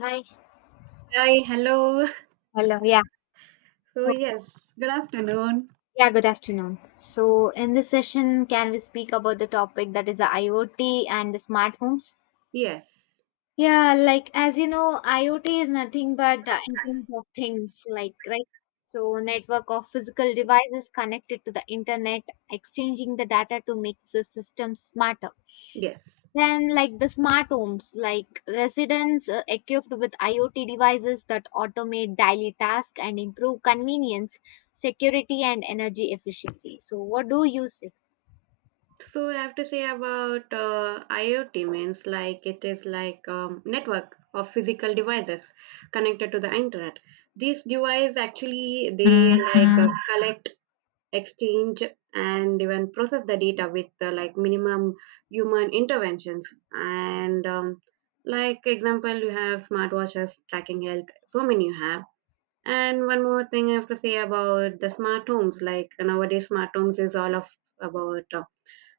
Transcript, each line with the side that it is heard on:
left: Hi.
right: Hi, hello.
left: Hello. Yeah.
right: So,
left: So,
right: yes, good afternoon.
left: yeah, good afternoon. So, in this session, can we speak about the topic that is the IoT and the smart homes?
right: Yes,
left: Yeah, like as you know, IoT is nothing but the Internet of Things, like, right? So, network of physical devices connected to the internet, exchanging the data to make the system smarter.
right: yes.
left: Then, like the smart homes, like residents equipped with IoT devices that automate daily tasks and improve convenience, security, and energy efficiency. So, what do you say?
right: So, I have to say about IoT means like it is like network of physical devices connected to the internet. These devices actually they
left: Mm,
right: like
left: mm.
right: collect, exchange, and even process the data with like minimum human interventions. And like example, you have smartwatches tracking health. So many you have. And one more thing I have to say about the smart homes. Like nowadays, smart homes is all of about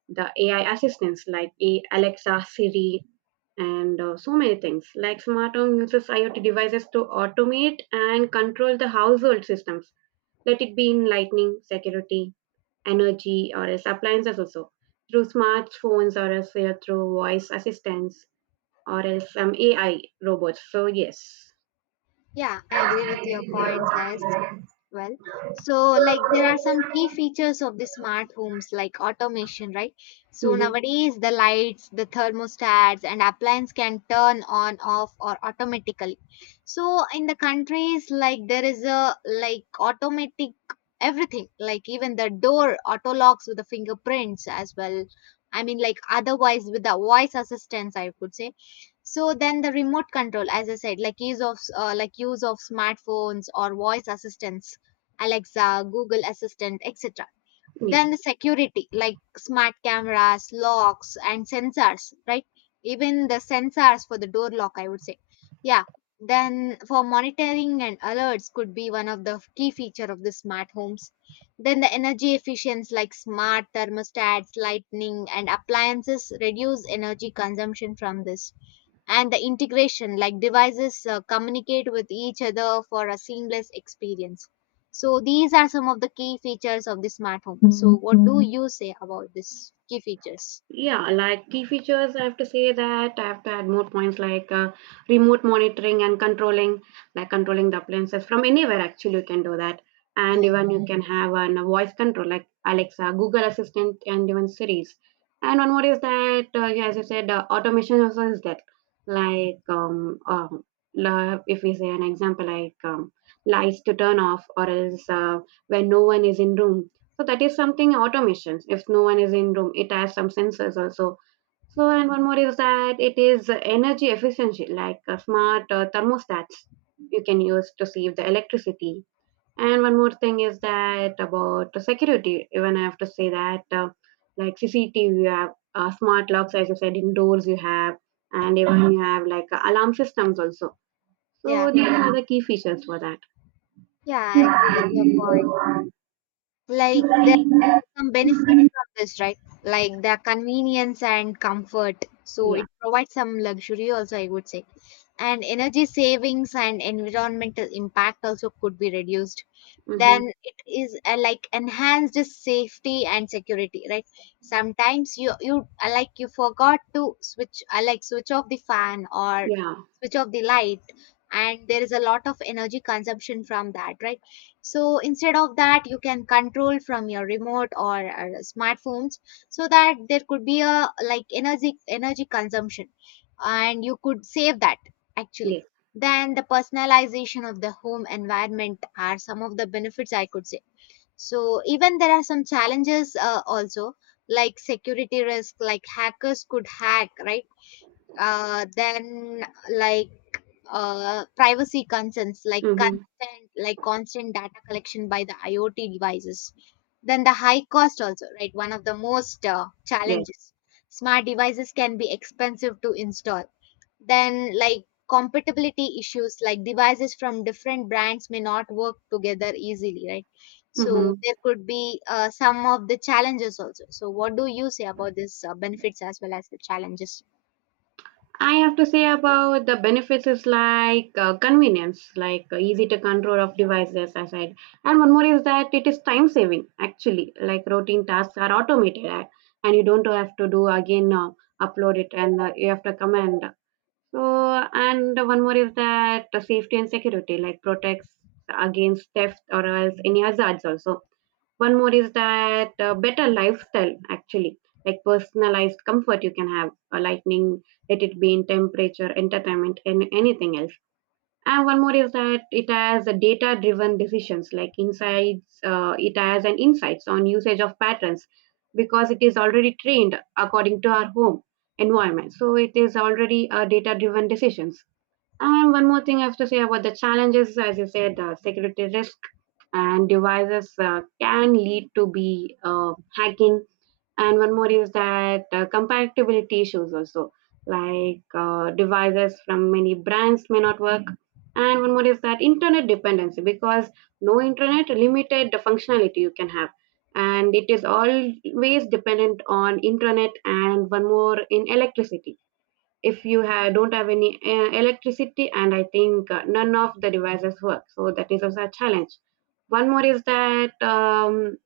right: the AI assistants like Alexa, Siri, and so many things. Like smart home uses IoT devices to automate and control the household systems. Let it be in lighting, security, energy, or else appliances also through smartphones or else through voice assistants or else some AI robots. So yes,
left: Yeah, I agree with your points, as well. So, like, there are some key features of the smart homes, like automation, right? So
right: mm-hmm.
left: nowadays the lights, the thermostats, and appliance can turn on, off, or automatically. So in the countries, like, there is a like automatic everything, like even the door auto locks with the fingerprints as well. I mean, like, otherwise with the voice assistance, I could say. So then the remote control, as I said, like use of smartphones or voice assistants, Alexa, Google Assistant, etc.
right: Yeah.
left: Then the security, like smart cameras, locks, and sensors, right? Even the sensors for the door lock, I would say. Yeah. Then for monitoring and alerts could be one of the key feature of the smart homes. Then the energy efficiency, like smart thermostats, lighting, and appliances reduce energy consumption from this, and the integration, like devices communicate with each other for a seamless experience. So these are some of the key features of the smart home. So what do Mhm. you say about this key features?
right: Yeah, like key features, I have to say that I have to add more points like remote monitoring and controlling, like controlling the appliances from anywhere. Actually, you can do that, and
left: Yeah,
right: even you can have a voice control like Alexa, Google Assistant, and even Series. And one more is that, yeah, as you said, automation also is that. Like, if we say an example, like lights to turn off, or else when no one is in room, so that is something automations. If no one is in room, it has some sensors also. So and one more is that it is energy efficiency, like smart thermostats you can use to save the electricity. And one more thing is that about the security. Even I have to say that like CCTV, you have smart locks, as you said, indoors you have, and even mhm, you have like alarm systems also.
left: yeah,
right: So these, yeah, are the key features for that.
left: yeah, I agree with
right: Yeah.
left: your point. Like, there some benefits from this, right? Like the convenience and comfort. So it provides some luxury also, I would say. And energy savings and environmental impact also could be reduced.
right: Hmm.
left: Then it is like enhanced safety and security, right? Sometimes you you like you forgot to switch like switch off the fan or
right: Yeah.
left: switch off the light, and there is a lot of energy consumption from that, right? So instead of that, you can control from your remote or smartphones, so that there could be a like energy consumption and you could save that, actually.
right: Yes.
left: Then the personalization of the home environment are some of the benefits I could say. So even there are some challenges also, like security risk, like hackers could hack, right? Then like privacy concerns, like
right: Mm-hmm.
left: constant data collection by the IoT devices. Then the high cost also, right? One of the most
right: Yes.
left: challenges. Smart devices can be expensive to install. Then like compatibility issues, like devices from different brands may not work together easily, right? So
right: Mm-hmm.
left: there could be some of the challenges also. So what do you say about this benefits as well as the challenges?
right: I have to say about the benefits is like convenience, like easy to control of devices, as I. And one more is that it is time saving, actually, like routine tasks are automated and you don't have to do again upload it and you have to command. So, and one more is that safety and security, like protects against theft or else any hazards also. One more is that better lifestyle, actually, like personalized comfort you can have, lightning, let it be in temperature, entertainment, and anything else. And one more is that it has a data-driven decisions, like insights. It has an insights on usage of patterns because it is already trained according to our home environment. So it is already a data-driven decisions. And one more thing I have to say about the challenges, as you said, security risk and devices can lead to be hacking. And one more is that compatibility issues also, like devices from many brands may not work. And one more is that internet dependency, because no internet, limited the functionality you can have. And it is always dependent on internet, and one more in electricity. If you don't have any electricity, and I think none of the devices work, so that is also a challenge. One more is that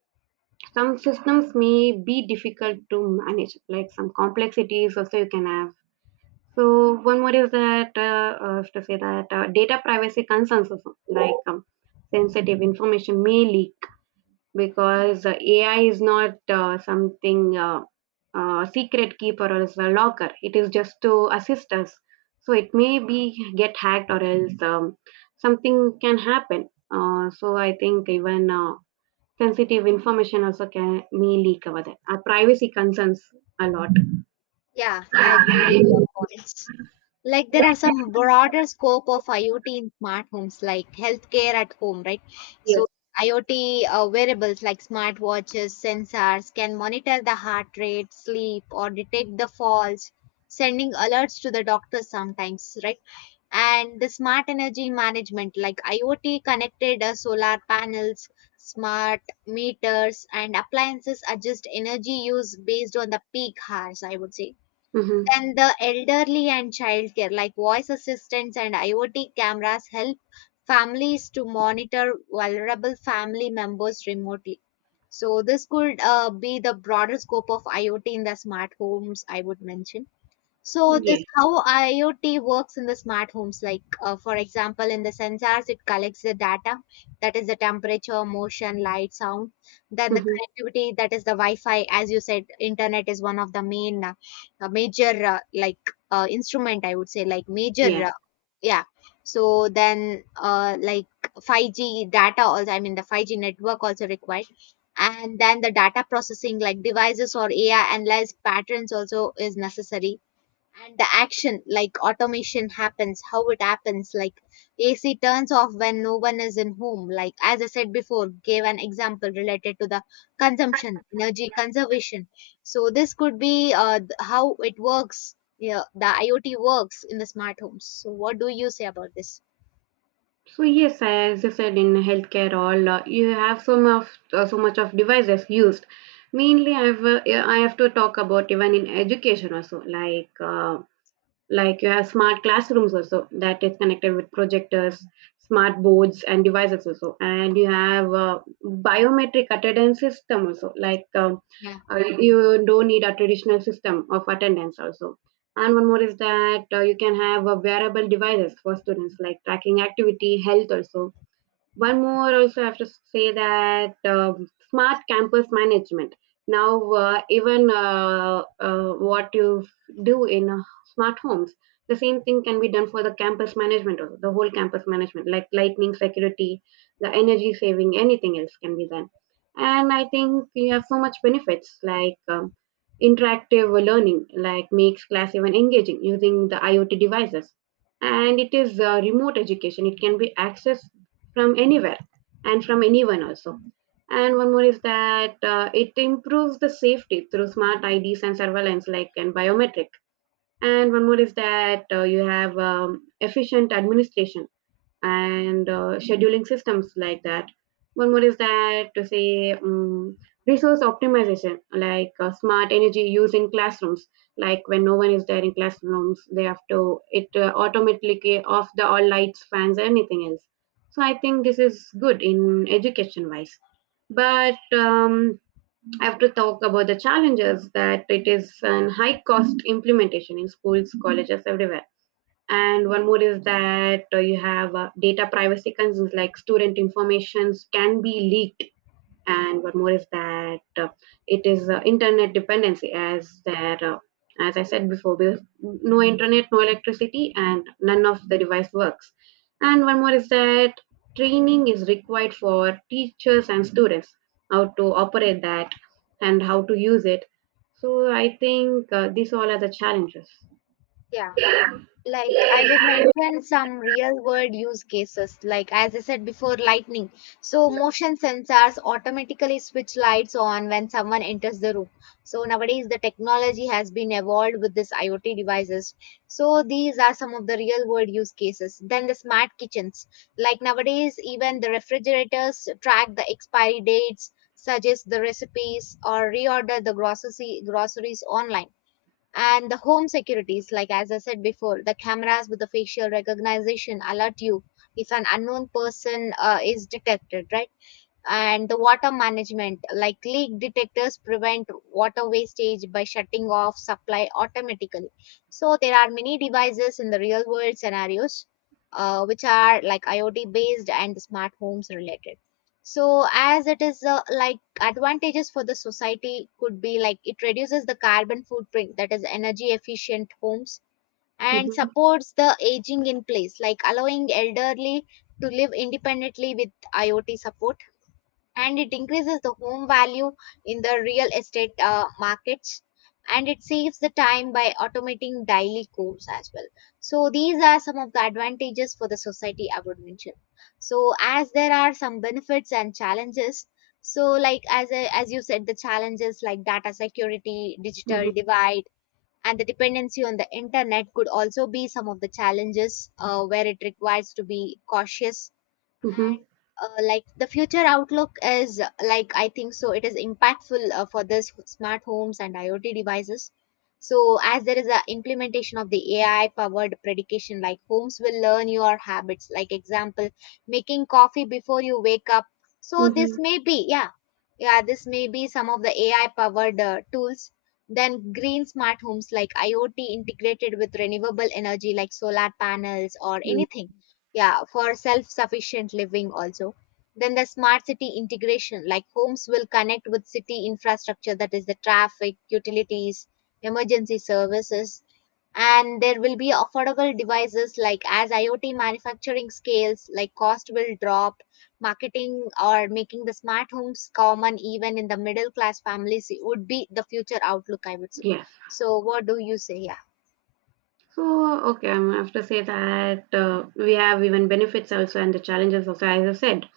right: some systems may be difficult to manage, like some complexities also you can have. So one more is that to say that data privacy concerns also, like sensitive information may leak because AI is not something secret keeper or else a locker. It is just to assist us. So it may be get hacked or else something can happen. So I think even sensitive information also can may leak over there. Our privacy concerns a lot.
left: Yeah, I agree with your points. Like, there are some broader scope of IoT in smart homes, like healthcare at home, right?
right: Yes.
left: So IoT wearables like smartwatches, sensors can monitor the heart rate, sleep, or detect the falls, sending alerts to the doctor sometimes, right? And the smart energy management, like IoT connected solar panels, smart meters, and appliances adjust energy use based on the peak hours, I would say.
right: Mm-hmm.
left: Then the elderly and childcare, like voice assistants and IoT cameras, help families to monitor vulnerable family members remotely. So this could be the broader scope of IoT in the smart homes, I would mention. So this
right: Yes.
left: how IoT works in the smart homes. Like for example, in the sensors, it collects the data, that is the temperature, motion, light, sound. Then the
right: Mm-hmm.
left: connectivity, that is the Wi-Fi. As you said, internet is one of the main major like instrument. I would say, like
right: Yeah.
left: major yeah. So then like 5G data also. I mean the 5G network also required. And then the data processing, like devices or AI analyze patterns also is necessary. And the action, like automation happens, how it happens, like AC turns off when no one is in home, like as I said before, gave an example related to the consumption, energy conservation. So this could be how it works. Yeah, the IoT works in the smart homes. So what do you say about this?
right: So yes, I- as you said in healthcare, all you have so much so much of devices used. Mainly, I've yeah, I have to talk about even in education also, like you have smart classrooms also that is connected with projectors, smart boards and devices also, and you have biometric attendance system also, like
left: Yeah.
right: you don't need a traditional system of attendance also. And one more is that you can have wearable devices for students like tracking activity health also. One more also I have to say that smart campus management. Now even what you do in smart homes, the same thing can be done for the campus management also, the whole campus management, like lightning, security, the energy saving, anything else can be done. And I think you have so much benefits like interactive learning, like makes class even engaging using the IoT devices, and it is remote education, it can be accessed from anywhere and from anyone also. And one more is that it improves the safety through smart IDs and surveillance, like and biometric. And one more is that you have efficient administration and scheduling systems like that. One more is that to say resource optimization, like smart energy use in classrooms. Like when no one is there in classrooms, they have to it automatically off the all lights, fans, anything else. So I think this is good in education wise. But I have to talk about the challenges that it is an high cost implementation in schools, colleges, everywhere. And one more is that you have data privacy concerns, like student informations can be leaked. And one more is that it is internet dependency, as there as I said before, there's no internet, no electricity, and none of the device works. And one more is that training is required for teachers and students, how to operate that and how to use it. So I think these all are the challenges.
left: Yeah, like I would mention some real world use cases, like as I said before, lightning. So motion sensors automatically switch lights on when someone enters the room. So nowadays the technology has been evolved with this IoT devices. So these are some of the real world use cases. Then the smart kitchens, like nowadays even the refrigerators track the expiry dates, suggest the recipes, or reorder the grocery groceries online. And the home securities, like as I said before, the cameras with the facial recognition alert you if an unknown person is detected, right? And the water management, like leak detectors prevent water wastage by shutting off supply automatically. So there are many devices in the real world scenarios which are like IoT based and smart homes related. So as it is like advantages for the society could be like it reduces the carbon footprint, that is energy efficient homes, and
right: Hmm.
left: supports the aging in place, like allowing elderly to live independently with IoT support. And it increases the home value in the real estate markets. And it saves the time by automating daily chores as well. So these are some of the advantages for the society I would mention. So as there are some benefits and challenges. So like as I, as you said, the challenges, like data security, digital divide, and the dependency on the internet could also be some of the challenges where it requires to be cautious.
right: Hmm.
left: Like the future outlook is like, I think so, it is impactful for this smart homes and IoT devices. So as there is a implementation of the AI powered predication, like homes will learn your habits, like example, making coffee before you wake up. So this
right: Mhm.
left: may be, yeah, yeah, this may be some of the AI powered tools. Then green smart homes, like IoT integrated with renewable energy like solar panels or
right: Mm.
left: anything, yeah, for self-sufficient living also. Then the smart city integration, like homes will connect with city infrastructure, that is the traffic, utilities, emergency services. And there will be affordable devices, like as IoT manufacturing scales, like cost will drop, marketing or making the smart homes common even in the middle class families would be the future outlook I would say.
right: Yes.
left: So what do you say? Yeah.
right: So, okay, I'm have to say that we have even benefits also and the challenges also, as I said.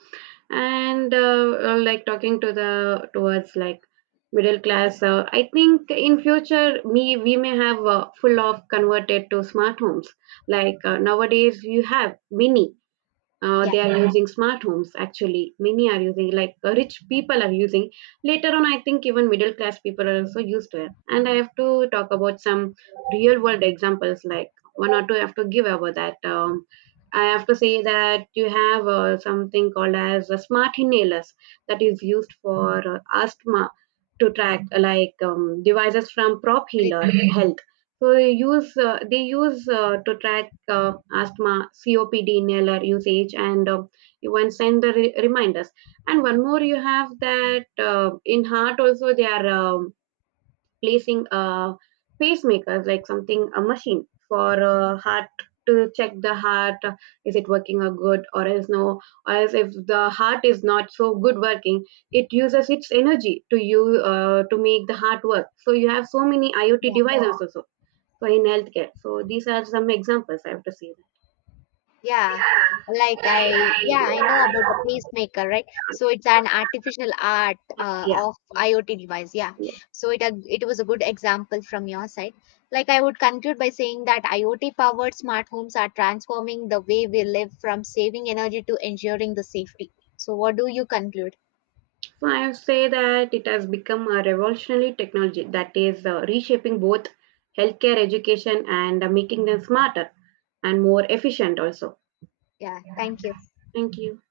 right: And like talking to the towards like middle class, I think in future me we may have full of converted to smart homes. Like nowadays, you have mini.
left: Yeah.
right: They are, yeah, using smart homes. Actually many are using, like rich people are using. Later on I think even middle class people are also used to it. And I have to talk about some real world examples, like one or two I have to give about that. I have to say that you have something called as smart inhalers that is used for asthma, to track like devices from prop healer
left: Preeti.
right: health. So they use to track like, asthma, COPD, inhaler usage, and even send the reminders. And one more, you have that in heart also they are placing pacemakers, like something a machine for heart to check the heart is it working or good or else no, or else if the heart is not so good working, it uses its energy to you to make the heart work. So you have so many IoT devices also, so in healthcare. So these are some examples I have to say.
left: Yeah, like I, yeah, I know about the pacemaker, right? So it's an artificial art
right: Yeah,
left: of IoT device. Yeah,
right: yeah.
left: so it was a good example from your side. Like I would conclude by saying that IoT powered smart homes are transforming the way we live, from saving energy to ensuring the safety. So what do you conclude?
right: So I say that it has become a revolutionary technology that is reshaping both healthcare, education, and making them smarter and more efficient also.
left: Yeah, thank you.
right: Thank you.